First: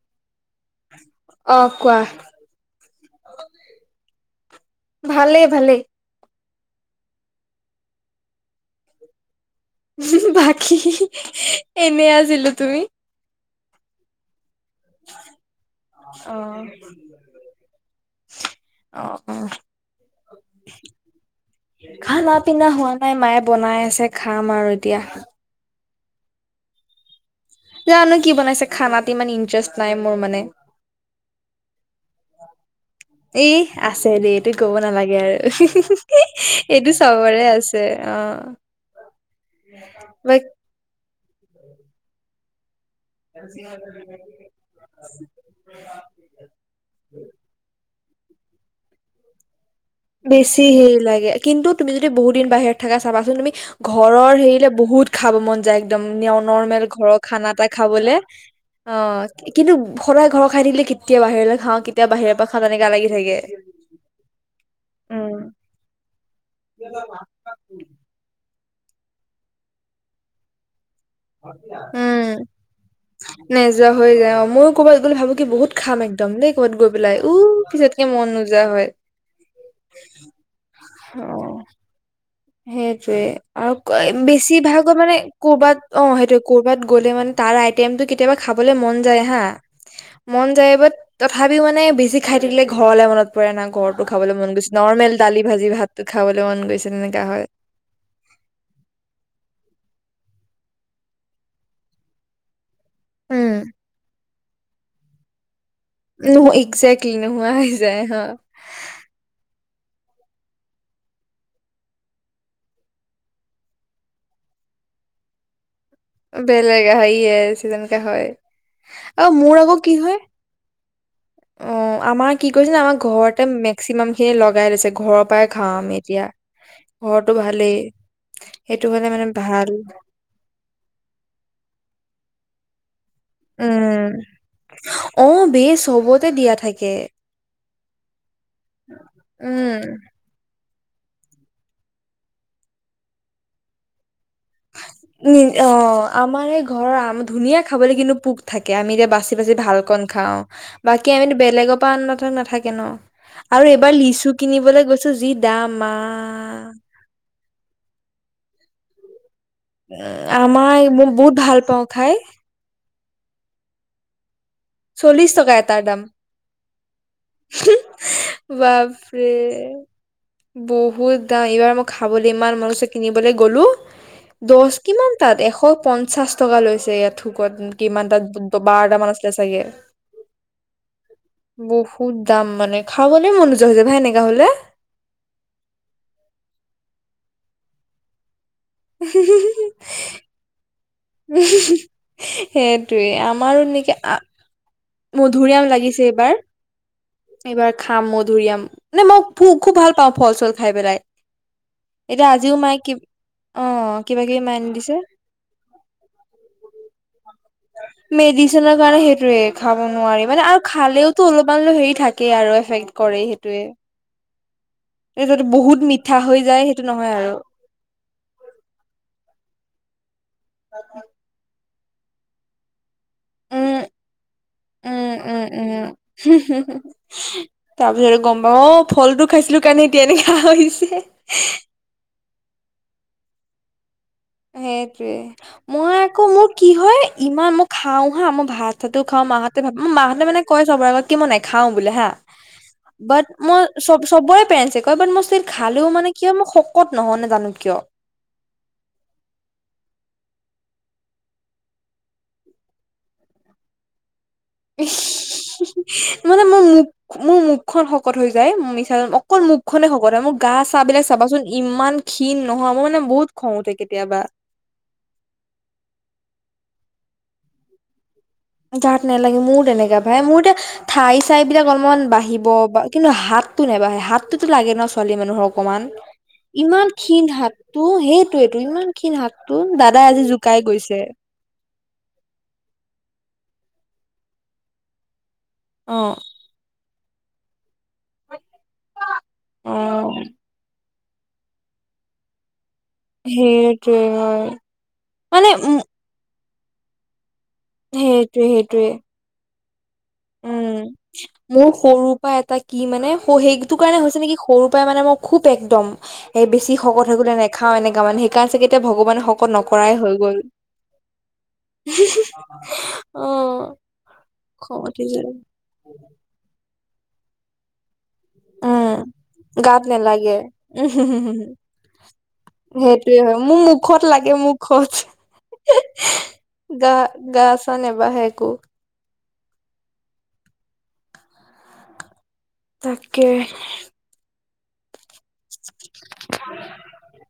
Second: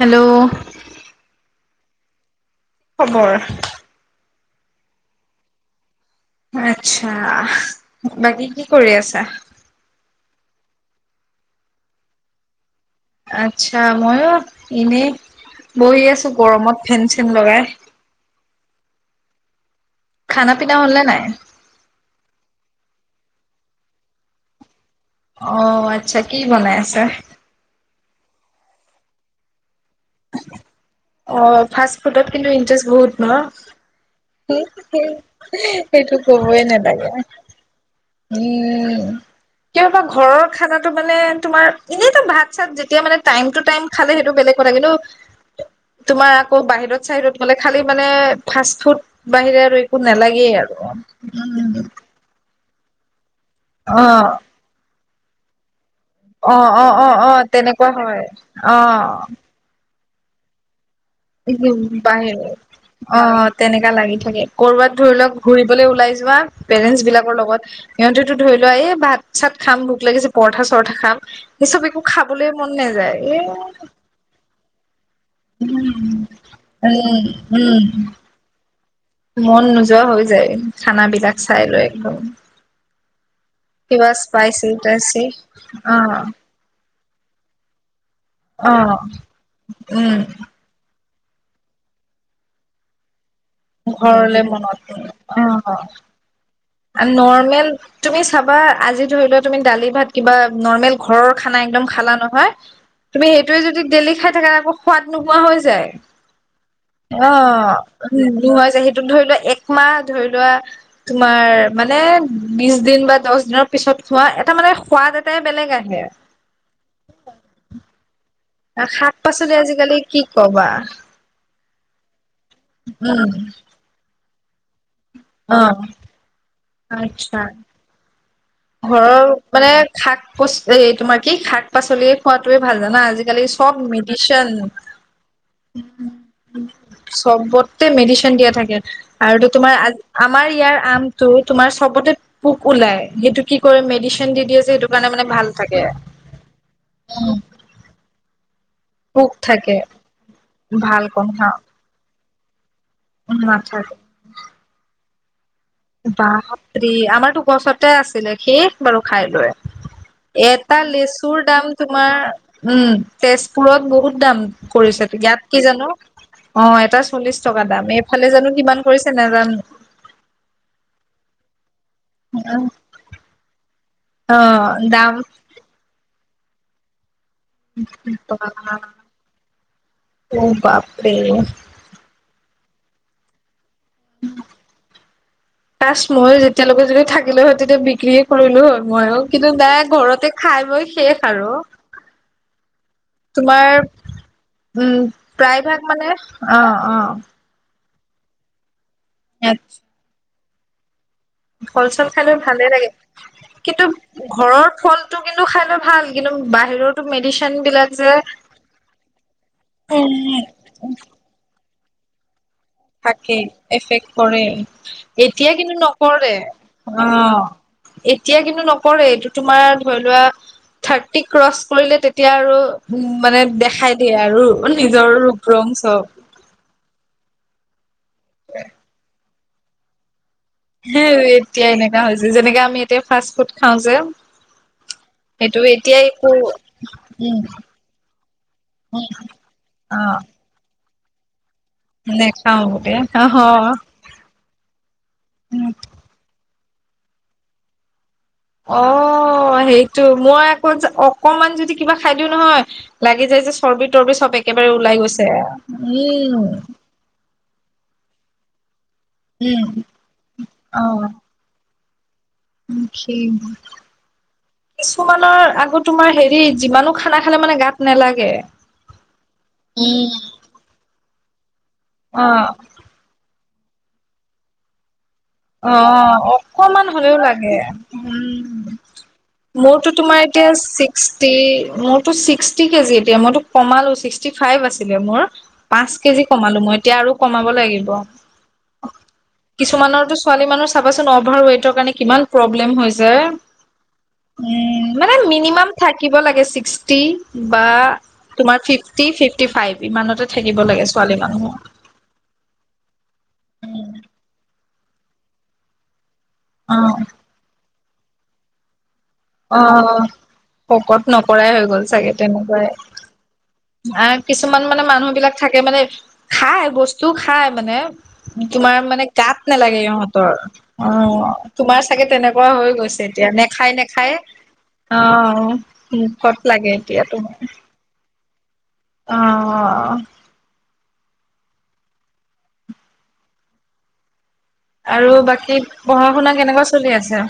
Hello অহ কোৱা। খবৰ? ভালেই ভালেই। আচ্ছা। বাকী কি কৰি আছা? বাকী এনে আছিলো। তুমি? আচ্ছা। ময়ো এনে বহি আছো গৰমত ফেন চেন লগাই। অ অ খানা পিনা হ'ল নে নাই? খানা পিনা হোৱা নাই মায়ে বনাই আছে খাম আৰু দিয়া। অ আচ্ছা। কি বনাই আছে? জানো কি বনাইছে? খানাত ইমান ইণ্টাৰেষ্ট নাই মোৰ মানে। অ ফাষ্ট ফুডত কিন্তু ইন্টাৰেষ্ট বহুত ন এই আছে দেই এইটো কব নালাগে আৰু। সেইটো এই কবই এইটো নালাগে চবৰে আছে। অ উম কিয়বা বাট ঘৰৰ খানাটো পালে তোমাৰ- এনেইতো ভাত চাত যেতিয়া মানে- টাইম টু টাইম খালে সেইটো বেলেগ কথা কিন্তু তোমাৰ আকৌ বাহিৰত চাহিৰত- গলে খালি মানে ফাষ্ট ফুড বাহিৰে আৰু। একো নালাগেই বেছি আৰু। সেই লাগে। কিন্তু উম, তুমি যদি বহুত দিন বাহিৰত- থাকে চাবাচোন তুমি। অ', ঘৰৰ হেৰিলে বহুত খাব মন যায়। একদম অ', নৰ্মেল অ', অ', ঘৰৰ অ', খানা পাই তেনেকুৱা খাবলে। হয়। অ কিন্তু সদায় ঘৰৰ খাই থাকিলে কেতিয়া বাহিৰলৈ খাওঁ কেতিয়া বাহিৰৰ পৰা খাওঁ তেনেকা লাগি থাকে। তাত লাগি থাকে। কৰবাত ধৰি লোৱা উম ঘুৰিবলৈ ওলাই যোৱা পেৰেন্টছ বিলাকৰ লগত। সিহঁতেতো ধৰি লোৱা এই ভাত, চাত খাম ভোক লাগিছে পৰঠা চৰঠা খাম এই চব একো খাবলৈ মন নাযায়, এ নোযোৱা হৈ যায় অ, ময়ো ক'বাত গলে ভাবো। বহুত খাম উম, একদম দেই ক'বাত গৈ পেলাই, উম, উ উম, পিছতকে মন নোযোৱা হয়। মন নোযোৱা হৈ যায় খানাবিলাক চায়লৈ, একদম। সেইটোয়ে কিবা আৰু বেছি স্পাইচি ভাগৰ মানে টাইচি কৰবাত, অ সেইটো। কৰ'বাত গ'লে মানে তাৰ আইটেমটো কেতিয়াবা অ খাবলে মন যায় হা, উম মন যায় বাট। তথাপিও মানে বেছি খাই থাকিলে ঘৰলৈ মনত পৰে। পৰে না ঘৰটো খাবলৈ ঘৰলে মন গৈছে, মনত নৰ্মেল দালি ভাজি ভাতটো খাবলৈ মন গৈছে অ তেনেকে, নৰ্মেল তুমি চাবা আজি ধৰি লোৱা তুমি দালি ভাত কিবা নৰ্মেল ঘৰৰ খানা একদম খালা নহয়। তুমি উম সেইটোৱে যদি ডেলি খাই থাকা, আকৌ সোৱাদ নোপোৱা হৈ যায়। উম্ ইজেক্টলি নোহোৱা হৈ যায় হ। কুহুৱা জালিটো সেইটো ধৰি লোৱা একমাহ ধৰি লোৱা। তোমাৰ মানে বিশ দিন বা দহ দিনৰ পিছত খোৱা, এটা মানে সোৱাদ এটাই বেলেগ আহে। বেলেগ আহে হয়, ই এচ যেনেকৈ হয়। শাক পাচলি আজিকালি কি কবা। অ আমাৰ কি কৰিছে জানও আমাৰ উম ঘৰতে মেক্সিমাম খিনি লগাই লৈছে। ঘৰৰ পৰাই অ খাওঁ আমি এতিয়া, ঘৰটো আচ্ছা ভালেই। সেইটো হ'লে ঘৰৰ ভাল মানে শাক পচলি এ তোমাৰ কি শাক- পাচলিয়ে খোৱাটোয়ে ভাল জানা, আজি- আজি -কালি চব উম মেডিচেন। অ বে চবতে দিয়া থাকে চবতে মেডিচেন দিয়া থাকে আৰু টো উম তোমাৰ, আমাৰ ইয়াৰ আমটো তোমাৰ চবতে পোক ওলাই সেইটো কি কৰে মেডিচিন দি দিয়ে যে এইটো। নি অ', আমাৰে এই ঘৰৰ আম উম, ধুনীয়া খাবলৈ, কিন্তু পোক থাকে আমি যে পোক বাচি বাচি থাকে ভালকন খাওঁ। ভাল বাকী কম আমিতো হা বেলেগৰ পৰা আনিলে নাথাকে ন'। আৰু এইবাৰ নাথাকে লিচু কিনিবলৈ গৈছোঁ যি দাম মা, বাপৰে আমাৰতো গছতে আছিলে, শেষ বাৰু খাই লৈ। আমাৰ এটা মই বহুত লেচুৰ ভাল দাম পাওঁ খাই তোমাৰ উম, তেজপুৰত বহুত দাম। কৰিছে, চল্লিশ ইয়াত টকা কি এটাৰ জানো? দাম অ', এটা চল্লিশ টকা দাম। এইফালে জানো কিমান কৰিছে বাপৰে নেজানো। বহুত দাম, এইবাৰ মই খাবলে ইমান মন গৈছে কিনিবলে গ'লো। অ দচ কিমান দাম তাত এশ পঞ্চাশ টকা লৈছে ইয়াত। থুকত কিমানাতা বাৰ'টা মান আছিলে চাগে। অ বাপৰে বুফ বহুত দাম মানে খাবলৈ মন নোযোৱা হৈছে, ভাই এনেকা হ'লে। কাঁছ মই যেতিয়ালৈকে যদি থাকিলে হয়, তেতিয়া বিক্ৰীেয়ে কৰিলোঁ হয়। মইও কিন্তু নাই ঘৰতে খাই বই শেষ। আৰু সেইটোৱে আমাৰো তোমাৰ হেণেকে আ উম, প্ৰায় ভাগ মানে অ', অ'। এইবাৰ খাম মধুৰিআম। নে মই খুব ভাল পাওঁ ফল চল খাই পেলাই। ফল চল এতিয়া খালে আজিও ভালে মায়ে লাগে। কি অ কিন্তু কিবা কিবি মায়ে আনি ঘৰৰ দিছে ফলটো কিন্তু খাই লৈ, ভাল কিন্তু বাহিৰৰতো মেডিচন বিলাক যে মেডিচনৰ কাৰণে সেইটোয়ে খাব নোৱাৰি উম মানে আৰু খালেও, তো অলপমান লৈ হেৰি থাকে আৰু এফেক্ট। কৰে থাকে সেইটোয়ে এফেক্ট কৰেই, এই যদি এতিয়া কিন্তু বহুত মিঠা নকৰে। হৈ যায় সেইটো নহয় আৰু অ'। এতিয়া কিন্তু নকৰে এইটো তোমাৰ ধৰি লোৱা থাৰ্টি ক্ৰচ কৰিলে তেতিয়া আৰু উম, মানে উম দেখাই দিয়ে আৰু নিজৰ ৰূপ ৰং চ'ব। হোম হোম হোম, তাৰ পিছতে গম পাওঁ, অ', ফলটো খাইছিলোঁ কাৰণে এতিয়া এনেকা হৈ- সেৰি এতিয়া এনেকা হৈছে, যেনেকা আমি এতিয়া ফাষ্ট ফুড খাওঁ যে। সেটোৱে। সেইটো মো- এতিয়া মই আকৌ একো মোৰ কি হয় উম ইমান মই খাওঁ হা, মই ভাততো উম খাওঁ মাহঁতে ভাব উম, অ মাহতে মানে- কয় চবৰে আগত কি মই নেখাওঁ বুলে হা। নেখাও গোটেই বাট মই চব চবৰে পেৰেণ্ট চেক হয়। বাট মই চিৰ অ খালেও মানে- কিয় মই শক'ত নহও নাজানো কিয়? অ', সেইটো মই আকৌ যে অকমান যদি কিবা খাই দিওঁ নহয়- লাগি যায় যে চৰ্বি তৰ্বি চব একেবাৰে ওলাই গৈছে। উম। মো মুখখন শকত হৈ যায়। মিছা- কৈ উম মুখখনে শকত হয়, মোৰ গা চা বিলাক অ' চাবাচোন ইমান- ক্ষীণ নহও মোৰ মানে বহুত খং উঠে কেতিয়াবা। কিছুমানৰ আকৌ তোমাৰ সেৰি যিমানো খানা খালে মানে গাত নালাগে। গাত নেলাগে মোৰ তেনেকা ভাই। মোৰ এতিয়া ঠাই চাই বিলাক অলপমান বাঢ়িব অ' বা- কিন্তু হাতটো নেবাঢ়ে হাতটোতো লাগে ন' ছোৱালী মানুহক- অকমান। অ' ইমান অকমান হ'লেও ক্ষীণ লাগে হাতটো সেইটোৱেটো উম ইমান ক্ষীণ হাতটো। দাদাই আজি জোকাই গৈছ- ষ্টে মোৰ- তোৰ চিক্সটি কেজি এতিয়া মইতো কমালোঁ চিক্সটি ফাইভ আছিলে মোৰ। পাঁচ অ কেজি- কমালোঁ মই এতিয়া আৰু কমাব লাগিব। অ কিছুমানৰটো- চাবাচোন অভাৰ ৱেটৰ কাৰণে কিমান- প্ৰব্লেম হৈ যে। সেইটোৱে হয় উম, মানে মিনিমাম থা- কিব লাগে চিক্সটি বা সেইটোৱে তোমাৰ সেইটোৱে ফিফটি ফিফটি ফাইভ ইমানতে- থাকিব লাগে ছোৱালী মানুহৰ। সৰু পাই এটা কি মানে স, সেইটো কাৰণে হৈছে নেকি সৰু পাৰাই মানে মই খুব একদম- সেই বেছি অ', শক'ত হৈ গ'লে নেখাওঁ এনেকা মানে। সেইকাৰণে চাগে এতিয়া ভগৱানে শক- অঁ, শক'ত নকৰাই হৈ গ'ল চাগে তেনেকুৱায়ে। অ', আ কিছুমান মানে খঙতে মানুহ যে বিলাক থাকে মানে খায় বস্তু খাই মানে। কিন্তু তোমাৰ মানে, উম, গাত নালাগে ইহঁতৰ। নেলাগে। উম, হু, হু, হু, অ', তোমাৰ চাগে তেনেকুৱা হৈ গৈছে সেইটোয়ে এতিয়া। হয় মোৰ নেখায় নে- মুখত লাগে মোৰ খজ। মুখত লাগে গা, এতিয়া গা চা নেবাহে একো। অঁ'। তাকে। আৰু বাকী, পঢ়া শুনা কেনেকুৱা চলি আছে?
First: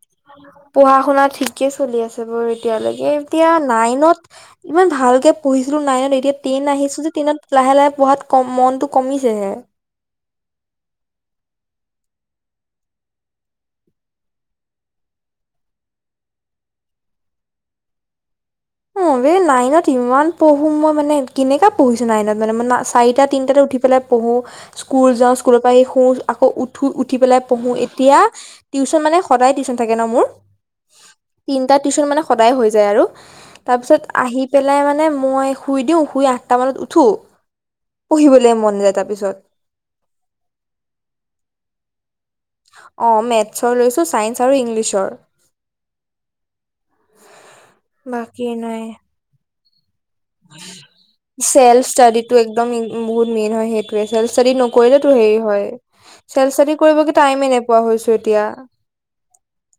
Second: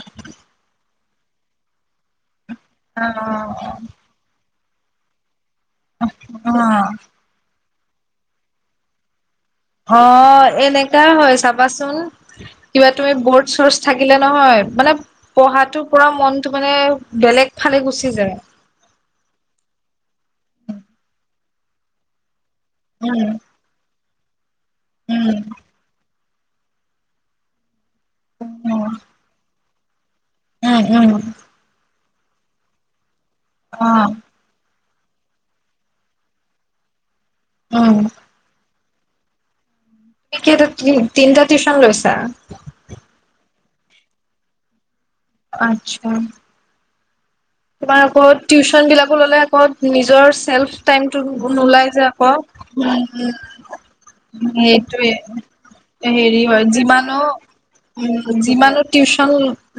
পঢ়া শুনা ঠিকে চলি আছে বাৰু এতিয়ালৈকে। এতিয়া অ', নাইনত- ইমান ভালকে পঢ়িছিলোঁ নাইনত। এতিয়া টেন অ', আহিছো যে, টেনত- লাহে লাহে পঢ়াত কম, মনটো কমিছেহে। অ', এনেকা হয় চাবাচোন। কিবা তুমি বৰ্ড চৰ্ছ থাকিলে নহয়, মানে- পঢ়াটোৰ পৰা মনতো মানে বেলেগ ফালে গুচি যায়। অ', এই নাইনত ইমান পঢ়োঁ মই মানে। কেনেকা পঢ়িছোঁ নাইনত। মানে- চাৰিটা উম, তিনটাতে উঠি পেলাই পঢ়োঁ। স্কুল যাওঁ, উম, স্কুলৰ পৰা আহি শুওঁ। আকৌ উঠো, উঠি পেলাই পঢ়োঁ। এতিয়া উম, টিউচন মানে, সদায় টিউচন থাকে ন মোৰ! উম, উম। তিনটা টিউচন মানে সদায় হৈ যায় আৰু। অ', তাৰপিছত আহি- পেলাই মানে, মই শুই দিওঁ। শুই আঠটামানত উঠোঁ। উম। পঢ়িবলৈ মন যায় তাৰপিছত। কেইটা তিন, তিনিটা টিউচন লৈছা? অ', মেথছৰ লৈছোঁ, ছাইন্ঞ্চৰ আৰু ইংলিছৰ। আচ্ছা। তোমাৰ আকৌ বাকী নাই টিউচন বিলাকো ল'লে আকৌ, নিজৰ। চেল্ফ টাইমটো চেল্ফ নোলাই যে ষ্টাডি টো আকৌ। একদম উম, বহুত মেইন হয় সেইটোয়ে। চেল্ফ। যদি নকৰিলেতো সেইটোৱে হেৰি হয়। হেৰি চেল্ফ হয় ষ্টাডি কৰিবগে যিমানো টাইমে নোপোৱা উ, হৈছো এতিয়া যিমানো। টিউচন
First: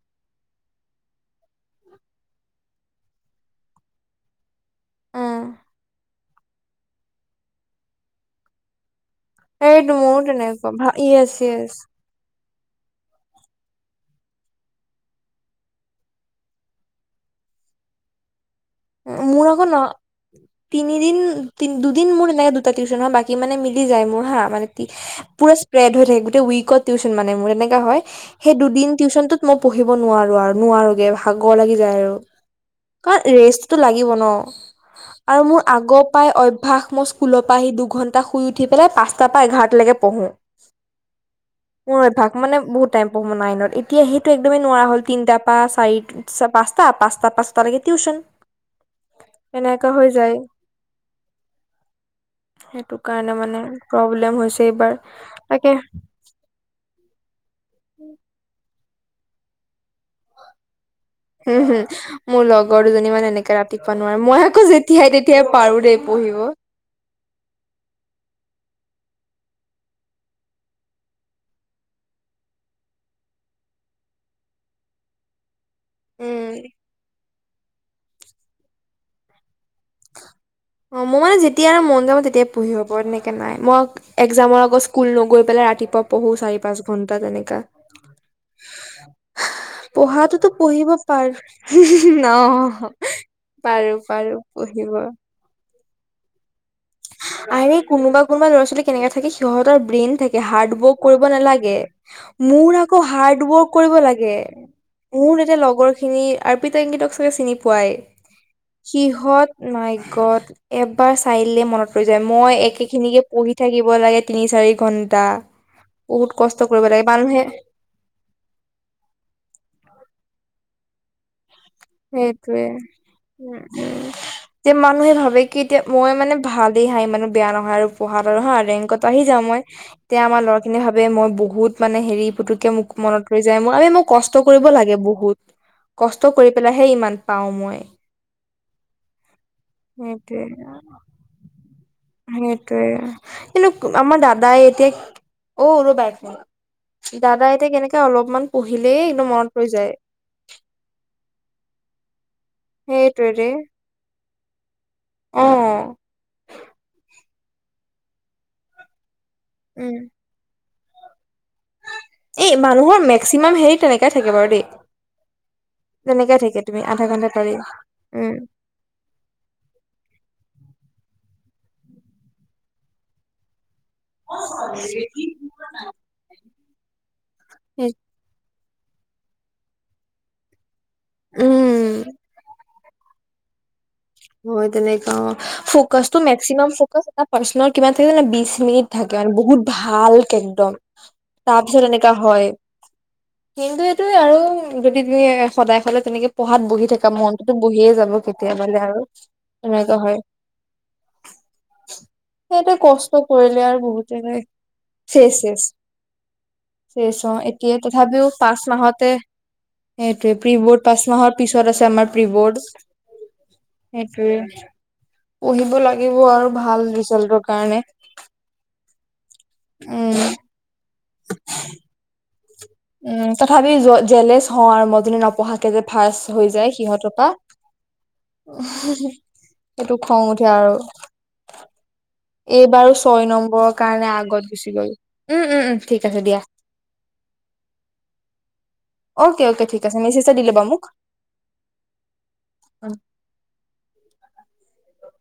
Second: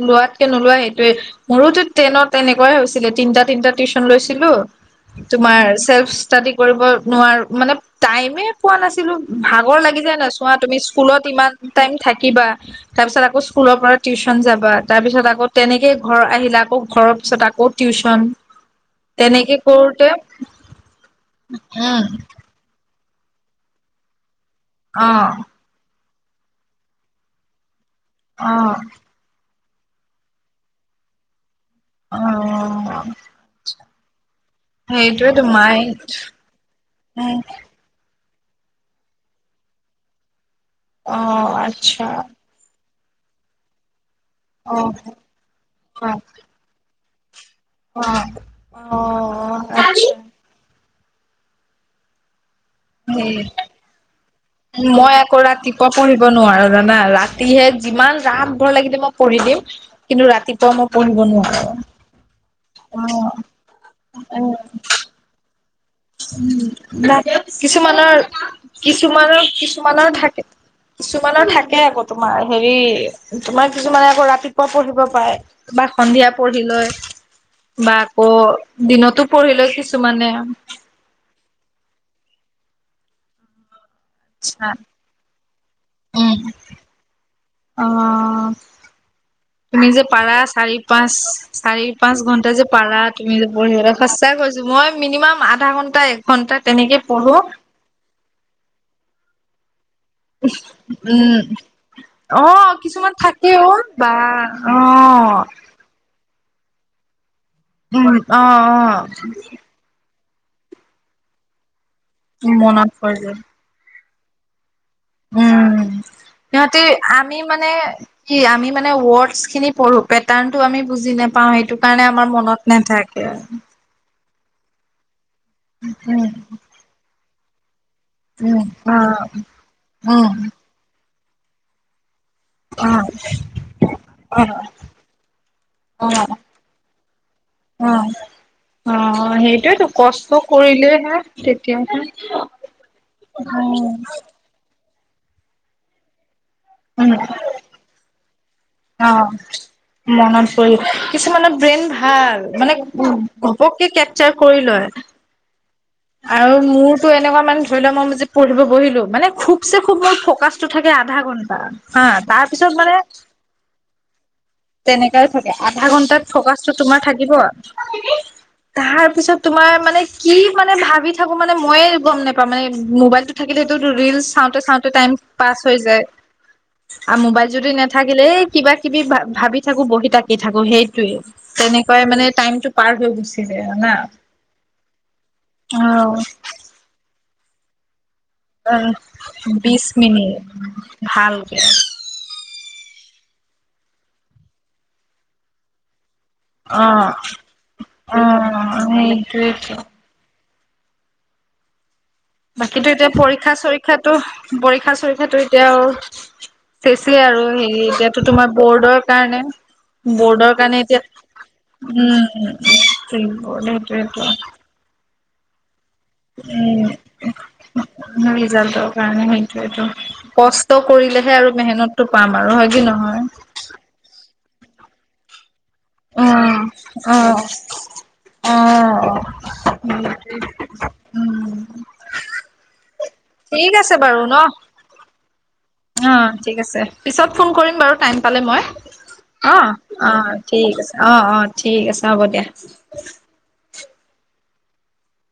লোৱাতকে নোলোৱা সেইটোৱে। মোৰোতো টেনত। তেনেকোৱাই হৈছিলে। তিনটা তিনটা টিউচন লৈছিলোঁ। উম, তোমাৰ চেল্ফচ। ষ্টাডি কৰিব নোৱাৰোঁ। মানে টাইমে। পোৱা নাছিলোঁ। ভাগৰ সেইটো লাগি যায় মোৰো নাই। চোৱা তেনেকুৱা তুমি, ভা স্কুলত য়েছ ইমান য়েছ টাইম থাকিবা। তাৰ পিছত আকৌ স্কুলৰ পৰা টিউচন যাবা। তাৰ পিছত আকৌ তেনেকেই ঘৰ আহিলা। আকৌ ঘৰত। তাপিছত আকৌ টিউচন। মোৰ তেনেকে আকৌ ন কৰোতে তিনিদিন তিন, উম দুদিন মোৰ এনেকে। দুটা টিউচনৰ বাকি মানে মিলি যায় মোৰ হা। মানে কি, অ পুৰা। পেদ হৈ থাকে। গোটেই উইকট টিউচন মানে মোৰ। এনেকা হয়, অ সেই দুদিন টিউচনটোত। মই পঢ়িব নোৱাৰো আৰু। নোৱাৰোগে, ভাগৰ লাগি যায় আৰু। অ কাৰণ ৰেষ্ট। তো লাগিব ন! আৰু সেইটোৱেতো মোৰ আগৰ মাইণ্ড পৰা অভ্যাস মোৰ, স্কুলৰ পৰা আহি দুঘন। টা শুই উঠি পেলাই পাঁচটাৰ পৰা এঘাৰটালৈকে পঢ়োঁ। অ মোৰ আচ্ছা অভ্যাস মানে বহুত। টেম্প পঢ়োঁ নাইনত। এতিয়া সেইটো একদমেই অ নোৱাৰা হ'ল। তিনিটাৰ পৰা চাৰি, অ পাঁচটা, পাঁচটা পা। পালেগে টিউচন। অ', অ', এনেকা হৈ আচ্ছা। যায়। সেইটো সেই কাৰণে মানে। প্ৰব্লেম হৈছে। এইবাৰ মই আকৌ তাকে ৰাতিপুৱা পঢ়ি। ব নোৱাৰোঁ জানা। ৰাতিহে যিমান ৰাত ভৰ লাগিলে মই পঢ়ি দিম। কিন্তু ৰাতিপুৱা মই পঢ়িব নোৱাৰো। হুম, হুম, মোৰ লগৰ দুজনী মানে অ', এনেকে ৰাতিপুৱা নোৱাৰে। মই আকৌ যেতিয়াই তেতিয়া। পাৰোঁ দেই। পঢ়িব উম, কিছুমানৰ, কিছুমানৰ, কিছুমানৰ থাকে। কিছুমানৰ থাকে আকৌ। তোমাৰ হেৰি, তোমাৰ কিছুমানে আকৌ ৰাতিপুৱা পঢ়িব পাৰে। বা সন্ধিয়া উম পঢ়ি লৈ। বা আকৌ দিনতো পঢ়িলৈ কিছুমানে। অ' মোৰ মানে যেতিয়া আৰু মন যাব তেতিয়া পঢ়ি পাৰো তেনেকে নাই মই। একজামৰ আচ্ছা, আগত স্কুল নগৈ পেলাই ৰাতিপুৱা পঢ়ো উম, চাৰি পাঁচ ঘন্টা তেনেকা। অ', শাহ। তুমি যে পাৰা চাৰি পাঁচ চাৰি পাঁচ ঘন্টা যে অ পাৰা তুমি যে পাৰো পঢ়িবলৈ সঁচা পাৰো কৈছোঁ। মই পঢ়িব মিনিমাম আধা ঘন্টা এক ঘন্টা তেনেকে পঢ়ো। আৰে কোনোবা কোনোবা লৰা ছোৱালী কেনেকে থাকে সিহঁতৰ ব্ৰেইন থাকে। কে হাৰ্ড ৱৰ্ক কৰিব উম নালাগে অ মোৰ আকৌ কিছুমান হাৰ্ড থাকে ৱৰ্ক অ কৰিব বা লাগে। অ মোৰ তাতে লগৰ খিনি আৰপিতা ইংগিতক চাগে চিনি পা। পোৱাই উম অ সিহঁত মাইগত এবাৰ চাই দিলেই মনত। ৰৈ যায় অ মই একে মনত পৰি খিনিকে যায় পঢ়ি থাকিব লাগে তিনি চাৰি ঘন। উম সিহঁতি আমি মানুহে মানে। কি আমি মানে ৱৰ্ডচ খিনি পঢ়ো পেটাৰ্নটো আমি বুজি নাপাও সেইটো। কাৰণে আমাৰ মনত নাথাকে। উ এতিয়া মানুহে ভাবে কি এতিয়া মই উম মানে ভালেই হাঁ ইমানো বেয়া নহয় আৰু। পঢ়াত আৰু হা উম অ ৰেংকত আহি যাওঁ মই এতিয়া উম আমাৰ ল'ৰাখিনি ভাবে মই বহুত মানে হেৰি পু। টোকে মোক অ মনত ৰৈ যায় আৰে মোৰ কষ্ট অ কৰিব লাগে বহুত কষ্ট কৰি। পেলাইহে ইমান পাওঁ মই। অ অ অ' সেইটোয়েতো কষ্ট সেইটোয়ে কৰিলেই হে তেতিয়াহে। সেইটোয়ে কিন্তু উম আমাৰ দাদাই এতিয়া অ' ৰবা একমিনিত দাদা এতিয়া কেনেকে অলপমান পঢ়িলেই অ একদম মনত পৰি যায় মনত পৰি কিছুমানৰ ব্ৰেইন ভাল মানে সেইটোৱে ৰে ঘপ ঘপকে কেপচাৰ কৰি লয়। অ'। আৰু মোৰতো এনেকুৱা মানে ধৰি লোৱা মই যে পঢ়িব বহিলো মানে খুব চে উম খুব মোৰ ফকাচ। টো থাকে আধা ঘণ্টা। এই মানুহৰ মেক্সিমাম হেৰি তেনেকাই থাকে বাৰু দেই। তেনেকাই থাকে আধা ঘন্টাত তেনেকাই থাকে ফকাচতটো তুমি তোমাৰ আধা ঘন্টা থাকিব পাৰি অ' মিনি। উম তাৰ পিছত তোমাৰ মানে কি মানে ভাবি থাকো মানে মইয়ে গম নেপাওঁ মানে মোবাইলটো থাকিলেটো টো ৰিলচ চাওঁতে চাওঁতে টাইম পাছ হৈ যায়। আৰু মোবাইল যদি সেই নাথাকিলে এই কিবা কিবি ভাবি থাকো বহিত আঁকি থাকো সেই টোৱে উম তেনেকুৱাই মানে টাইমটো পাৰ হৈ গুচি জাই জানা। মই তেনেকুৱাই অ' ফকাছটো মেক্সিমাম ফকাছ এটা পাৰ্চনৰ কিমান থাকে জানে বিশ। মিনিট থাকে মানে বহুত বিশ ভালকে মিনিট একদম ভালকে তাৰপিছত এনে কা হয় কিন্তু এইটোয়ে আৰু যদি তুমি সদায় সদায় তেনেকে। পঢ়াত বহি থাকা অ', মনতটোতো বহিয়ে যাব কেতিয়াবালে আৰু। উম উম। তেনেকুৱা হয়। সেইটোৱে বাকীটো এতিয়া কষ্ট পৰীক্ষা কৰিলে আৰু চৰীক্ষাতো বহুতে পৰীক্ষা চেচ চৰিক্ষাতো এতিয়া চেচ আৰু। চেচে চেচ অ আৰু এতিয়া হেৰি এতিয়াতো তথাপিও তোমাৰ পাঁচ বৰ্ডৰ মাহতে কাৰণে। সেইটোৱে প্ৰি বৰ্ডৰ বৰ্ড কাৰণে পাঁচ এতিয়া মাহৰ পিছত আছে আমাৰ প্ৰি বৰ্ড উম বৰ্ড সেইটোয়েটো। সেইটোয়ে পঢ়িব লাগিব আৰু ভাল ৰিজাল্টৰ কাৰণে। ভাল ৰিজাল্টৰ কাৰণে সেইটোৱেই টো উম কষ্ট কৰিলেহে আৰু মেহনতটো পাম। বাৰু হয় কি নহয়। উম তথাপি য জেলেচ হওঁ আৰু মই যদি নপঢ়াকে যে ফাৰচ হৈ অ', যায় সিহঁতৰ পা। অ', হুহু সেইটো অ', খং উঠে আৰু। উম, এইবাৰো ছয় ঠিক নম্বৰৰ আছে কাৰণে বাৰু ন? আগত গুচি গলো উম উম উম ঠিক আছে অ', দিয়া। ঠিক আছে পিছত ফোন কৰিম বাৰু টাইম পালে মই ঠিক আছে, অ' মেসেজটা অ' দিলে বা ঠিক মোক। আছে। অ' অ' ঠিক আছে হ'ব দিয়া।